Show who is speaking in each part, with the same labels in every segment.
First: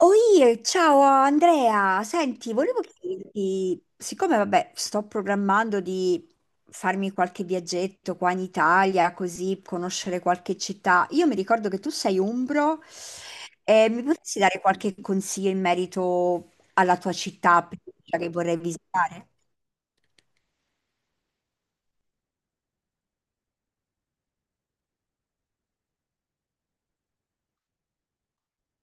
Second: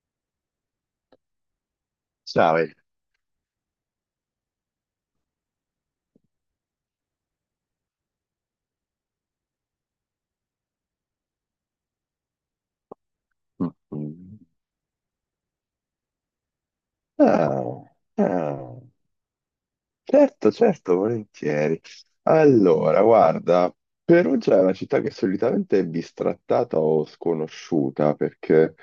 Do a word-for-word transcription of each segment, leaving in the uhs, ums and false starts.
Speaker 1: Oi, ciao Andrea, senti,
Speaker 2: Sabe.
Speaker 1: volevo chiederti, siccome vabbè, sto programmando di farmi qualche viaggetto qua in Italia, così conoscere qualche città. Io mi ricordo che tu sei umbro, e mi
Speaker 2: Mm.
Speaker 1: potresti dare qualche consiglio in merito alla tua città
Speaker 2: Ah,
Speaker 1: preferita che vorrei
Speaker 2: ah.
Speaker 1: visitare?
Speaker 2: Certo, certo, volentieri. Allora, guarda, Perugia è una città che solitamente è bistrattata o sconosciuta, perché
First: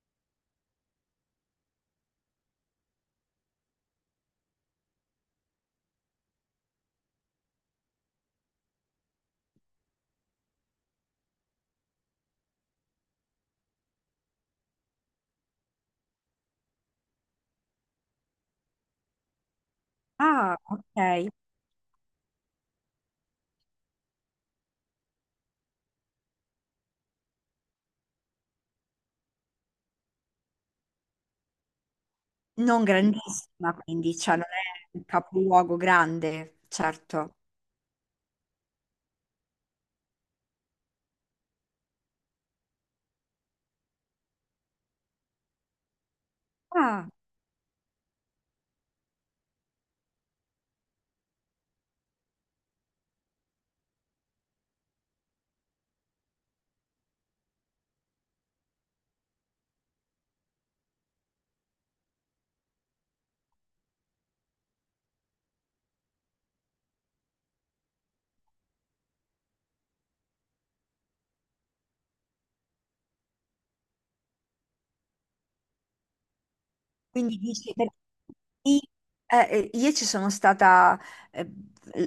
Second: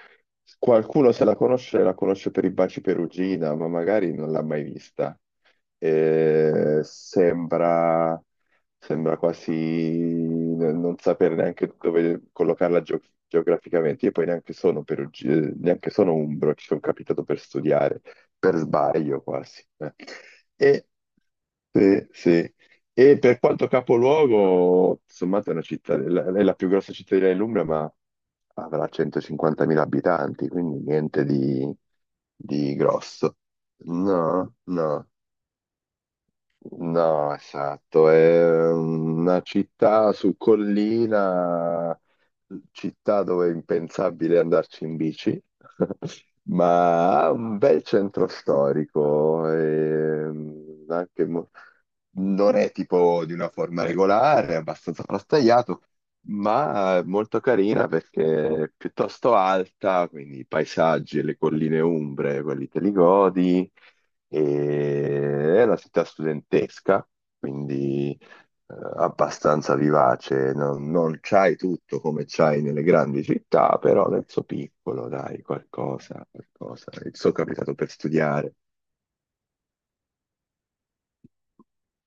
Speaker 2: qualcuno se la conosce, la conosce per i baci Perugina, ma magari non l'ha mai vista. Eh, sembra, Sembra quasi n- non sapere neanche dove collocarla geo- geograficamente. Io poi neanche sono perugino, neanche sono umbro, ci sono capitato per studiare per sbaglio quasi. eh.
Speaker 1: Ah,
Speaker 2: E,
Speaker 1: ok.
Speaker 2: sì, sì. E per quanto capoluogo, sommato è una città, è la è la più grossa cittadina dell'Umbria, ma avrà centocinquantamila abitanti, quindi niente di, di
Speaker 1: Non
Speaker 2: grosso.
Speaker 1: grandissima, quindi, cioè non
Speaker 2: No,
Speaker 1: è un
Speaker 2: no.
Speaker 1: capoluogo grande,
Speaker 2: No,
Speaker 1: certo.
Speaker 2: esatto, è una città su collina, città dove è impensabile andarci in bici,
Speaker 1: Ah.
Speaker 2: ma ha un bel centro storico, e anche mo- non è tipo di una forma regolare, è abbastanza frastagliato, ma è molto carina perché è piuttosto alta, quindi i paesaggi e le colline umbre, quelli te li godi e è una città studentesca, quindi eh, abbastanza vivace, non, non c'hai tutto come c'hai nelle grandi città, però nel suo piccolo, dai, qualcosa, qualcosa. Sono
Speaker 1: Quindi dici,
Speaker 2: capitato per
Speaker 1: perché
Speaker 2: studiare.
Speaker 1: i- eh, eh, io ci sono stata, eh,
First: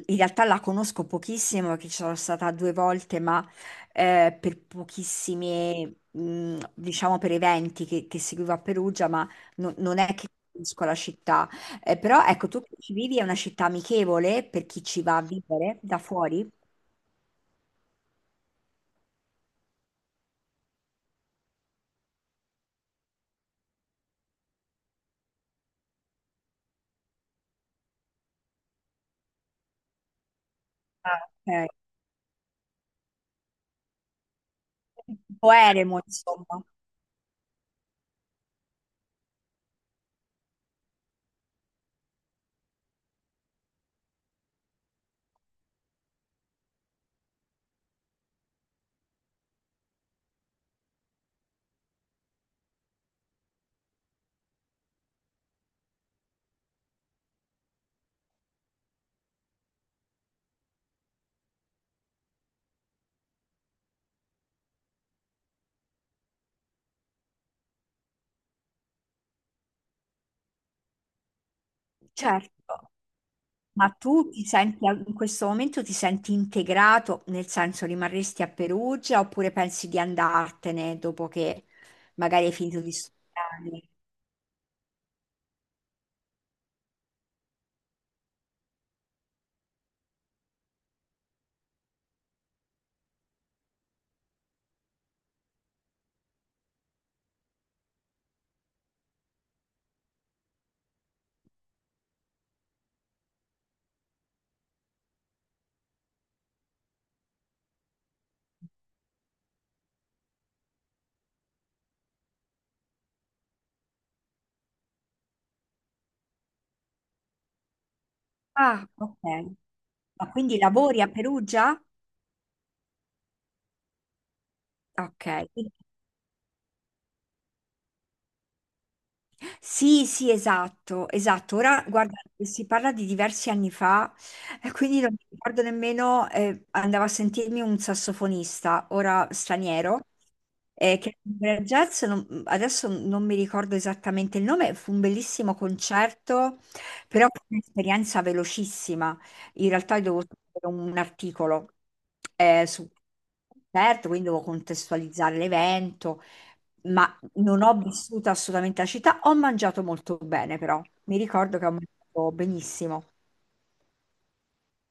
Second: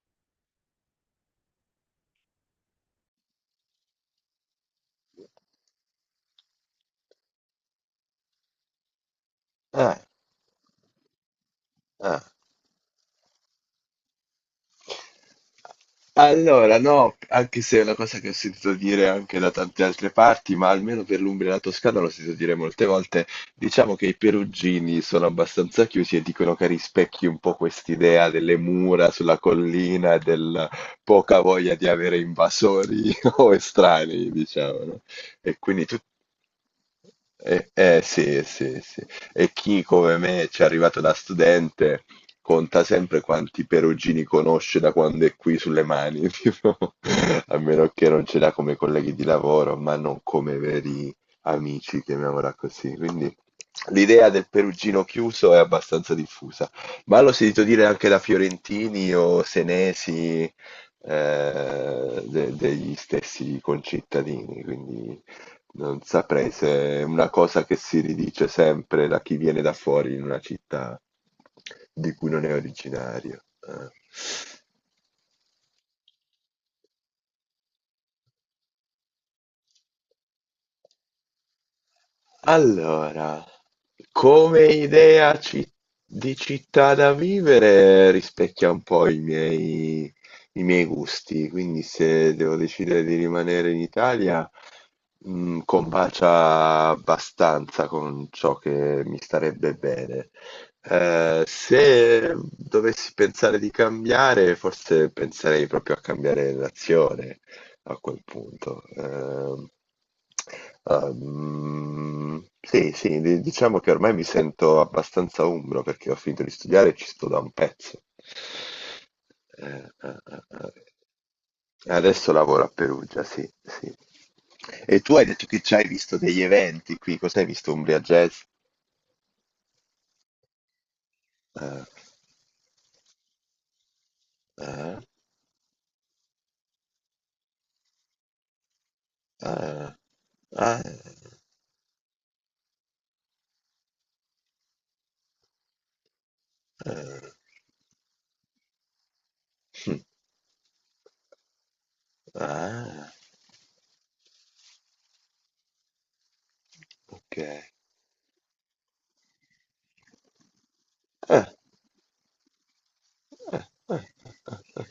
Speaker 1: in realtà la conosco pochissimo, perché ci sono stata due volte, ma eh, per pochissimi, mh, diciamo per eventi che, che seguivo a Perugia, ma no-
Speaker 2: Eh,
Speaker 1: non è che conosco la città. Eh,
Speaker 2: eh.
Speaker 1: però ecco, tu che ci vivi, è una città amichevole per chi ci va a vivere da fuori?
Speaker 2: Allora, no, anche se è una cosa che ho sentito dire anche da tante altre parti, ma almeno per l'Umbria e la Toscana l'ho sentito dire molte volte, diciamo che i perugini sono abbastanza chiusi e dicono che rispecchi un po' quest'idea delle mura sulla collina e del
Speaker 1: Ah,
Speaker 2: poca
Speaker 1: ok.
Speaker 2: voglia di avere invasori o estranei, diciamo, no?
Speaker 1: Un po'
Speaker 2: E quindi
Speaker 1: eremo,
Speaker 2: tu-
Speaker 1: insomma.
Speaker 2: eh, eh, sì, sì, sì. E chi come me ci è arrivato da studente conta sempre quanti perugini conosce da quando è qui sulle mani, tipo, a meno che non ce l'ha come colleghi di lavoro, ma non come veri amici, chiamiamola così. Quindi l'idea del perugino chiuso è abbastanza diffusa, ma l'ho sentito dire anche da fiorentini o senesi, eh, de- degli stessi concittadini, quindi non saprei se è una cosa che si ridice sempre da chi viene da fuori in una città di cui non è
Speaker 1: Certo.
Speaker 2: originario. Eh.
Speaker 1: Ma tu ti senti al- in questo momento ti senti integrato, nel senso rimarresti a Perugia oppure pensi di andartene dopo che magari hai finito di
Speaker 2: Allora,
Speaker 1: studiare?
Speaker 2: come idea ci- di città da vivere rispecchia un po' i miei, i miei gusti, quindi se devo decidere di rimanere in Italia, mh, combacia abbastanza con ciò che mi starebbe bene. Eh, se dovessi pensare di cambiare, forse penserei proprio a cambiare nazione a quel punto. Ehm, ehm, sì, sì, di- diciamo che ormai mi sento abbastanza umbro perché ho finito di studiare e ci sto da un pezzo.
Speaker 1: Ah, ok.
Speaker 2: Eh, eh,
Speaker 1: Ma
Speaker 2: eh,
Speaker 1: quindi
Speaker 2: eh.
Speaker 1: lavori a Perugia?
Speaker 2: Adesso lavoro a Perugia, sì, sì. E tu hai
Speaker 1: Ok.
Speaker 2: detto che ci hai visto degli eventi qui, cos'hai visto? Umbria Jazz?
Speaker 1: Sì, sì, esatto, esatto.
Speaker 2: Ah,
Speaker 1: Ora, guarda, si parla di diversi anni fa, e
Speaker 2: ah,
Speaker 1: quindi non mi ricordo nemmeno, eh, andavo a sentirmi un sassofonista, ora
Speaker 2: ah,
Speaker 1: straniero,
Speaker 2: ah,
Speaker 1: eh, che era jazz, non- mhmm, adesso non mi ricordo esattamente il nome, fu un bellissimo concerto, però
Speaker 2: ah,
Speaker 1: fu un'esperienza velocissima. In realtà
Speaker 2: hm,
Speaker 1: io dovevo scrivere un articolo eh, su un
Speaker 2: ah,
Speaker 1: concerto, quindi dovevo contestualizzare l'evento. Ma
Speaker 2: ok.
Speaker 1: non ho vissuto assolutamente la città, ho mangiato molto bene però, mi
Speaker 2: Eh,
Speaker 1: ricordo che ho mangiato benissimo,
Speaker 2: eh, eh, eh, eh.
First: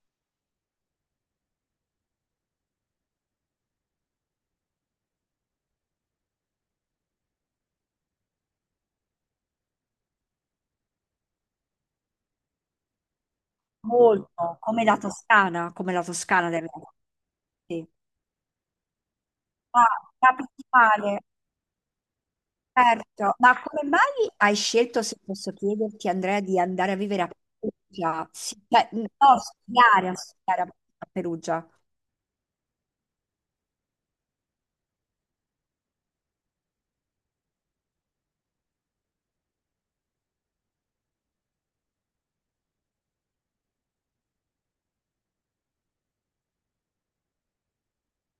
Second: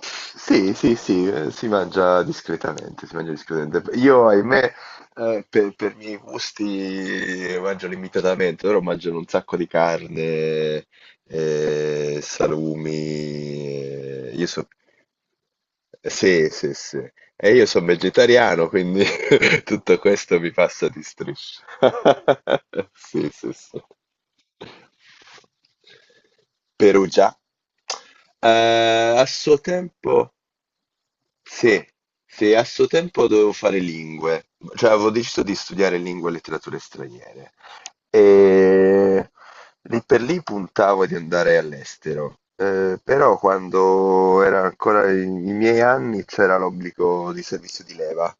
Speaker 2: Sì, sì, sì, eh, si mangia discretamente, si mangia discretamente. Io, ahimè, eh, per, per i miei gusti mangio limitatamente, loro mangiano un sacco di carne, eh, salumi. Eh, Io
Speaker 1: molto,
Speaker 2: sono
Speaker 1: come la Toscana, come la
Speaker 2: sì,
Speaker 1: Toscana del
Speaker 2: sì, sì. E io sono
Speaker 1: sì.
Speaker 2: vegetariano, quindi tutto
Speaker 1: Ah,
Speaker 2: questo mi passa di
Speaker 1: capitale,
Speaker 2: striscia. Sì,
Speaker 1: certo,
Speaker 2: sì,
Speaker 1: ma
Speaker 2: sì.
Speaker 1: come mai hai scelto, se posso chiederti Andrea, di andare a vivere
Speaker 2: Perugia.
Speaker 1: a Perugia? Sì, cioè, no,
Speaker 2: Eh, a
Speaker 1: a
Speaker 2: suo
Speaker 1: studiare, a
Speaker 2: tempo
Speaker 1: studiare a Perugia,
Speaker 2: sì, sì, a suo tempo dovevo fare lingue, cioè avevo deciso di studiare lingue e letterature straniere e lì per lì puntavo di andare all'estero. Eh, però quando era ancora i, i miei anni c'era l'obbligo di servizio di leva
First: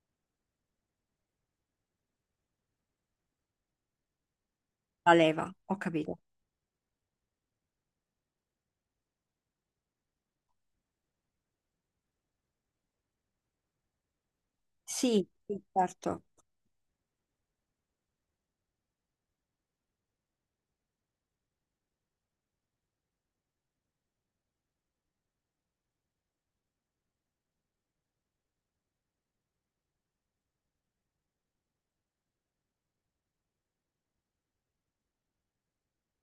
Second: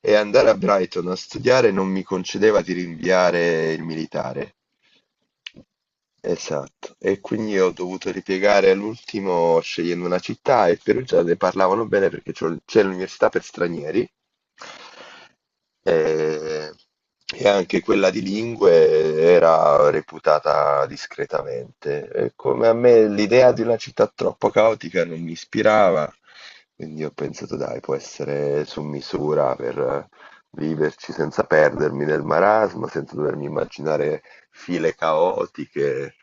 Speaker 2: e andare a Brighton a studiare non mi concedeva di rinviare il militare.
Speaker 1: la leva, ho capito.
Speaker 2: Esatto, e quindi ho dovuto ripiegare all'ultimo scegliendo una città e Perugia ne parlavano bene perché c'ho- c'è l'università per stranieri
Speaker 1: Sì, sì, certo.
Speaker 2: e, e anche quella di lingue era reputata discretamente. E come a me l'idea di una città troppo caotica non mi ispirava, quindi ho pensato dai, può essere su misura per viverci senza perdermi nel marasma, senza dovermi immaginare file caotiche,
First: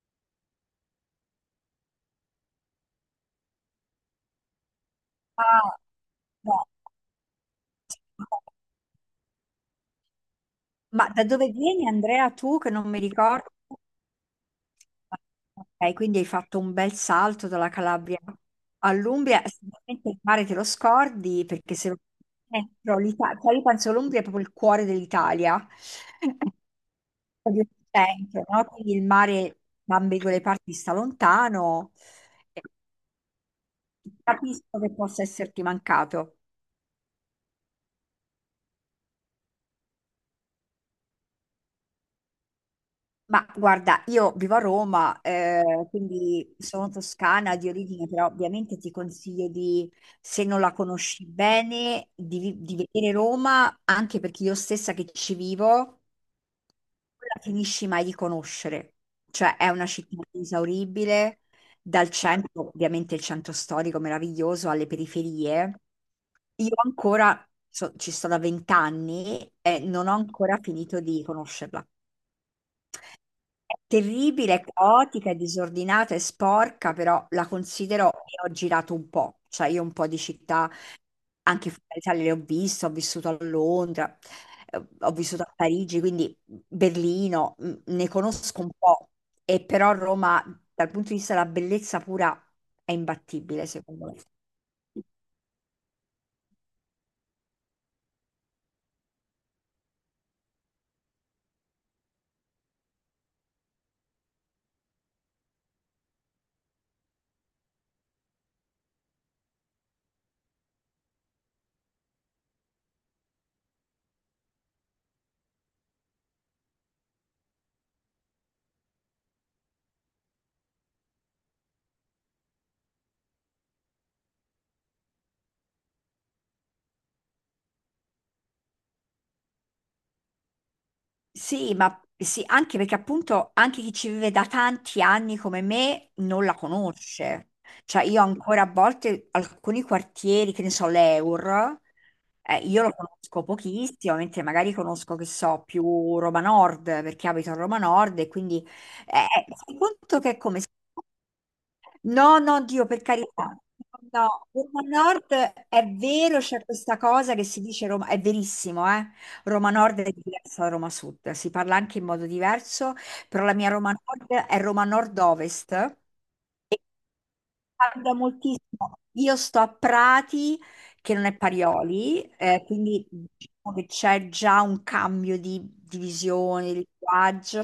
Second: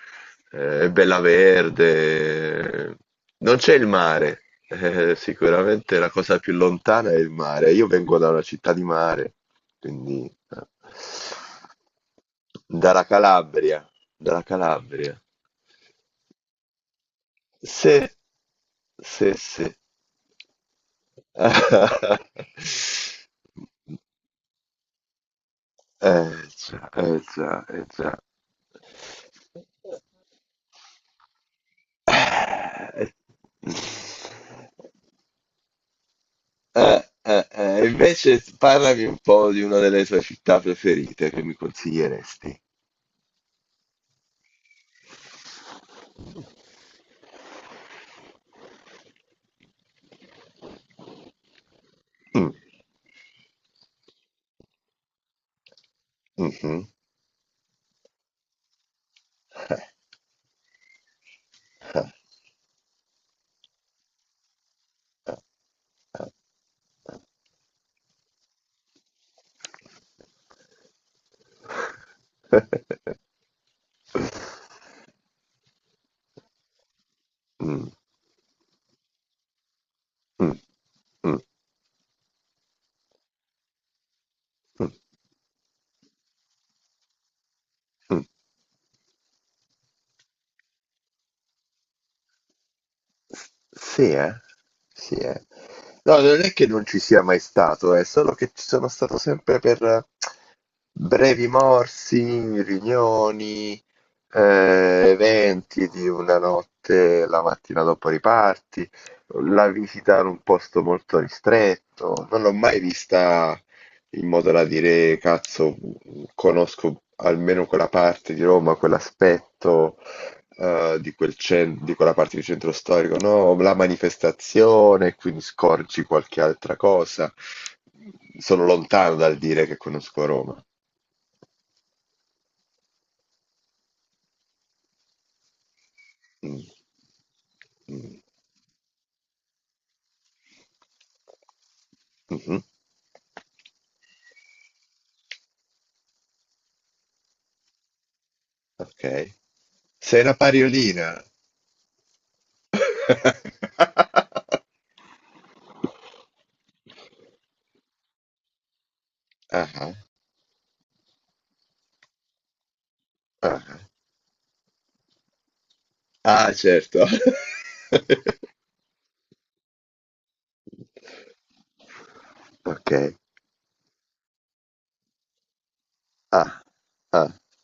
Speaker 2: eh, bella verde. Non c'è il mare, eh,
Speaker 1: Ah,
Speaker 2: sicuramente la cosa più
Speaker 1: no.
Speaker 2: lontana è il mare. Io vengo da una città di mare, quindi eh,
Speaker 1: Ma da dove vieni Andrea tu che non mi
Speaker 2: dalla
Speaker 1: ricordo?
Speaker 2: Calabria, dalla Calabria.
Speaker 1: Ok, quindi hai fatto un bel salto dalla
Speaker 2: Sì,
Speaker 1: Calabria
Speaker 2: sì,
Speaker 1: all'Umbria.
Speaker 2: sì.
Speaker 1: Sicuramente il mare te lo scordi perché se lo eh, però l'Ita- cioè, io penso l'Umbria è proprio il cuore dell'Italia,
Speaker 2: Eh già, eh
Speaker 1: proprio
Speaker 2: già,
Speaker 1: il
Speaker 2: eh già.
Speaker 1: centro, no? Quindi il mare da ambedue le parti sta lontano. Capisco che possa esserti mancato.
Speaker 2: Eh, eh, eh, invece parlami un po' di una delle tue città preferite che mi consiglieresti.
Speaker 1: Ma guarda, io vivo a Roma, eh, quindi sono toscana di origine, però ovviamente ti consiglio di, se non la conosci bene, di,
Speaker 2: Mm,
Speaker 1: vi- di vedere Roma, anche perché io stessa che ci vivo, non
Speaker 2: mhm.
Speaker 1: la finisci mai di conoscere. Cioè è una città inesauribile, dal centro, ovviamente il centro storico meraviglioso, alle periferie. Io ancora, so- ci sto da vent'anni e non ho ancora finito di conoscerla. Terribile, è caotica, è disordinata, è sporca, però la
Speaker 2: Mm,
Speaker 1: considero e ho girato un po', cioè io un po' di
Speaker 2: mm,
Speaker 1: città,
Speaker 2: mm,
Speaker 1: anche fuori dall'Italia le ho viste, ho vissuto a Londra, eh,
Speaker 2: mm,
Speaker 1: ho vissuto a Parigi, quindi Berlino, mh, ne
Speaker 2: mm.
Speaker 1: conosco un po', e però Roma dal punto di vista della bellezza pura è imbattibile secondo
Speaker 2: Sì,
Speaker 1: me.
Speaker 2: eh? Sì, eh. No, non è che non ci sia mai stato, è solo che ci sono stato sempre per eh, brevi morsi, riunioni, eh, eventi di una notte, la mattina dopo riparti, la visita in un posto molto ristretto. Non l'ho mai vista in modo da dire, cazzo, conosco almeno quella parte di Roma, quell'aspetto eh, di quel cen- di quella parte di centro storico, no? La manifestazione, quindi scorgi qualche altra cosa. Sono lontano dal dire che conosco Roma.
Speaker 1: Sì, ma sì, anche perché appunto anche chi ci vive da tanti anni come me non la
Speaker 2: Mm,
Speaker 1: conosce. Cioè
Speaker 2: mm,
Speaker 1: io ancora a volte alcuni quartieri, che ne so, l'Eur,
Speaker 2: mhm,
Speaker 1: eh, io lo conosco pochissimo, mentre magari conosco, che so, più Roma Nord, perché abito a Roma Nord e quindi eh,
Speaker 2: ok.
Speaker 1: eh, fai conto
Speaker 2: Sei
Speaker 1: che
Speaker 2: una
Speaker 1: è come se.
Speaker 2: pariolina.
Speaker 1: No, no, Dio, per carità. No, Roma Nord è vero, c'è questa cosa che si dice Roma, è verissimo, eh?
Speaker 2: Ah,
Speaker 1: Roma
Speaker 2: ah,
Speaker 1: Nord è diversa da Roma Sud, si parla anche in modo diverso, però la mia
Speaker 2: ah.
Speaker 1: Roma Nord è Roma Nord-Ovest.
Speaker 2: Ah, certo.
Speaker 1: Cambia moltissimo. Io sto a Prati, che non è Parioli, eh,
Speaker 2: Ok.
Speaker 1: quindi diciamo che c'è già un cambio di, di
Speaker 2: Ah,
Speaker 1: visione, di
Speaker 2: ah,
Speaker 1: linguaggio.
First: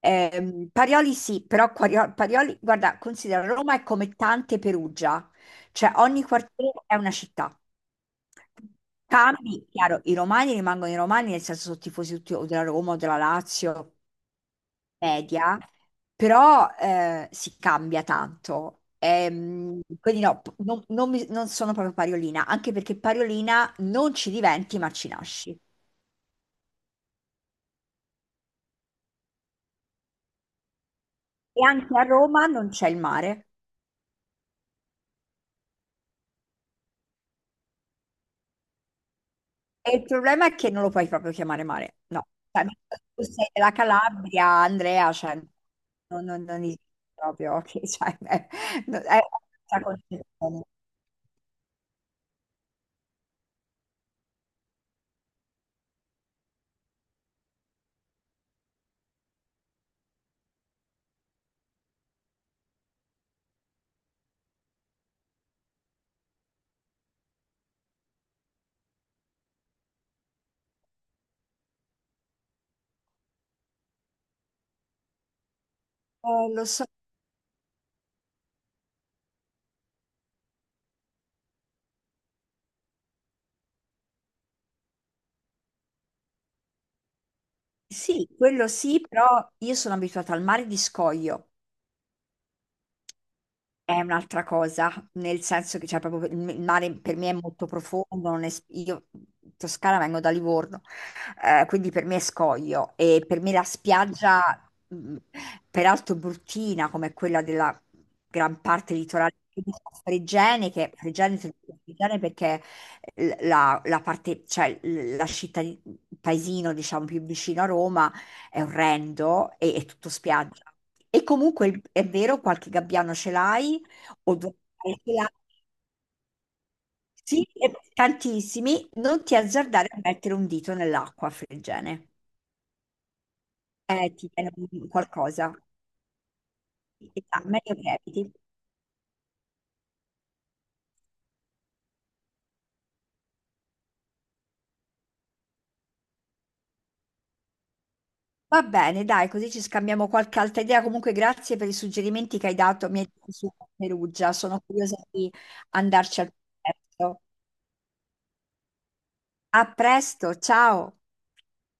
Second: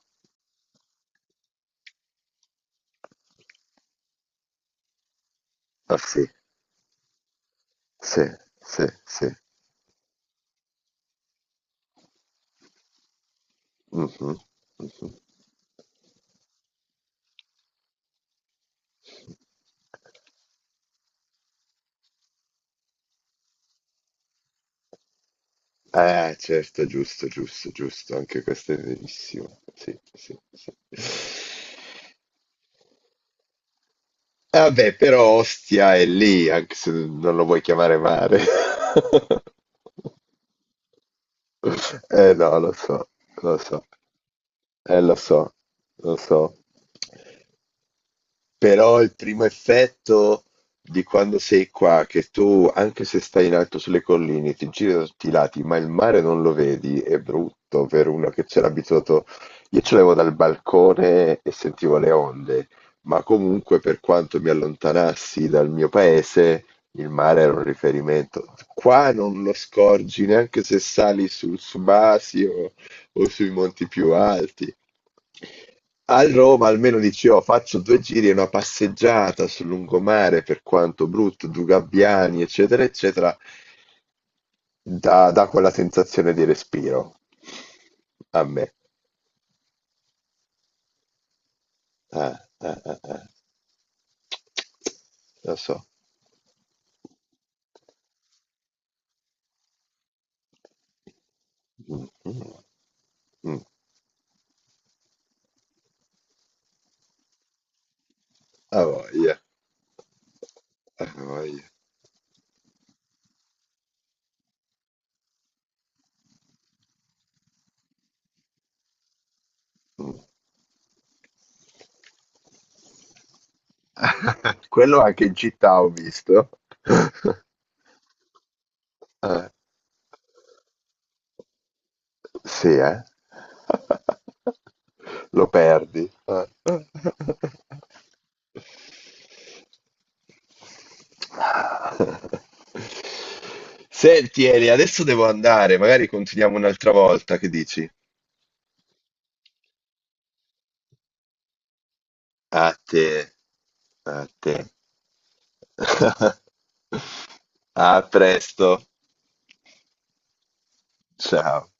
Speaker 1: Ehm, Parioli sì, però Quario- Parioli, guarda, considera Roma è come tante Perugia, cioè
Speaker 2: ah, sì,
Speaker 1: ogni quartiere è una città.
Speaker 2: sì, sì, sì.
Speaker 1: Cambi, chiaro, i romani rimangono i romani, nel senso sono tifosi tutti o della Roma o della Lazio,
Speaker 2: Mh-mh, mh-mh.
Speaker 1: media, però eh, si cambia tanto. Ehm, quindi no, p- non, non mi- non sono proprio Pariolina, anche perché Pariolina non ci diventi, ma ci nasci.
Speaker 2: Eh certo, giusto, giusto, giusto, anche questo è verissimo. Sì, sì, sì.
Speaker 1: E anche a Roma non c'è il mare.
Speaker 2: E vabbè, però Ostia è lì, anche se non lo vuoi chiamare mare.
Speaker 1: E il problema è che non lo puoi proprio chiamare mare. No,
Speaker 2: Eh no,
Speaker 1: cioè,
Speaker 2: lo so,
Speaker 1: tu sei
Speaker 2: lo
Speaker 1: della
Speaker 2: so.
Speaker 1: Calabria,
Speaker 2: Eh
Speaker 1: Andrea,
Speaker 2: lo
Speaker 1: cioè,
Speaker 2: so, lo
Speaker 1: non,
Speaker 2: so.
Speaker 1: non, non esiste proprio, che- cioè, è, no,
Speaker 2: Però il
Speaker 1: è
Speaker 2: primo
Speaker 1: una
Speaker 2: effetto
Speaker 1: concezione.
Speaker 2: di quando sei qua, che tu, anche se stai in alto sulle colline, ti giri da tutti i lati, ma il mare non lo vedi, è brutto per uno che c'era abituato. Io ce l'avevo dal balcone e sentivo le onde, ma comunque per quanto mi allontanassi dal mio paese, il mare era un riferimento. Qua non lo scorgi neanche se sali sul Subasio o sui monti più alti. A
Speaker 1: Eh, lo
Speaker 2: Roma
Speaker 1: so,
Speaker 2: almeno dici, "Oh, faccio due giri e una passeggiata sul lungomare, per quanto brutto, due gabbiani, eccetera, eccetera, dà, dà quella sensazione di respiro.
Speaker 1: sì,
Speaker 2: A me."
Speaker 1: quello sì, però io sono abituata al mare di scoglio.
Speaker 2: Eh, eh, eh, eh.
Speaker 1: È un'altra cosa, nel
Speaker 2: Lo
Speaker 1: senso
Speaker 2: so.
Speaker 1: che c'è proprio il il mare, per me è molto profondo, non es- io in Toscana vengo da Livorno, eh, quindi per
Speaker 2: Mm,
Speaker 1: me è
Speaker 2: mm,
Speaker 1: scoglio e per me
Speaker 2: mm.
Speaker 1: la spiaggia, mh, peraltro bruttina come quella della gran
Speaker 2: A
Speaker 1: parte litorale
Speaker 2: voglia,
Speaker 1: di Fregene, che
Speaker 2: a
Speaker 1: Fregene, se
Speaker 2: voglia.
Speaker 1: non Fregene perché l- la, la parte, cioè l- la città, il paesino diciamo più vicino a Roma è orrendo e è tutto
Speaker 2: Mm.
Speaker 1: spiaggia. E comunque il- è vero, qualche gabbiano ce l'hai, o due
Speaker 2: Quello anche
Speaker 1: calcolare.
Speaker 2: in città ho visto.
Speaker 1: Sì, e tantissimi, non ti
Speaker 2: Eh.
Speaker 1: azzardare a mettere un dito nell'acqua friggene.
Speaker 2: Sì, eh?
Speaker 1: Eh, ti viene un-
Speaker 2: Lo
Speaker 1: qualcosa.
Speaker 2: perdi. Eh.
Speaker 1: Ah, meglio eviti.
Speaker 2: Senti, Eli, adesso devo andare, magari continuiamo un'altra volta, che dici?
Speaker 1: Va bene, dai, così ci scambiamo qualche altra idea. Comunque, grazie per i suggerimenti che hai
Speaker 2: A
Speaker 1: dato, mi
Speaker 2: te,
Speaker 1: hai dato su
Speaker 2: a
Speaker 1: Perugia.
Speaker 2: te.
Speaker 1: Sono curiosa di andarci al presto.
Speaker 2: A presto.
Speaker 1: A presto, ciao!
Speaker 2: Ciao.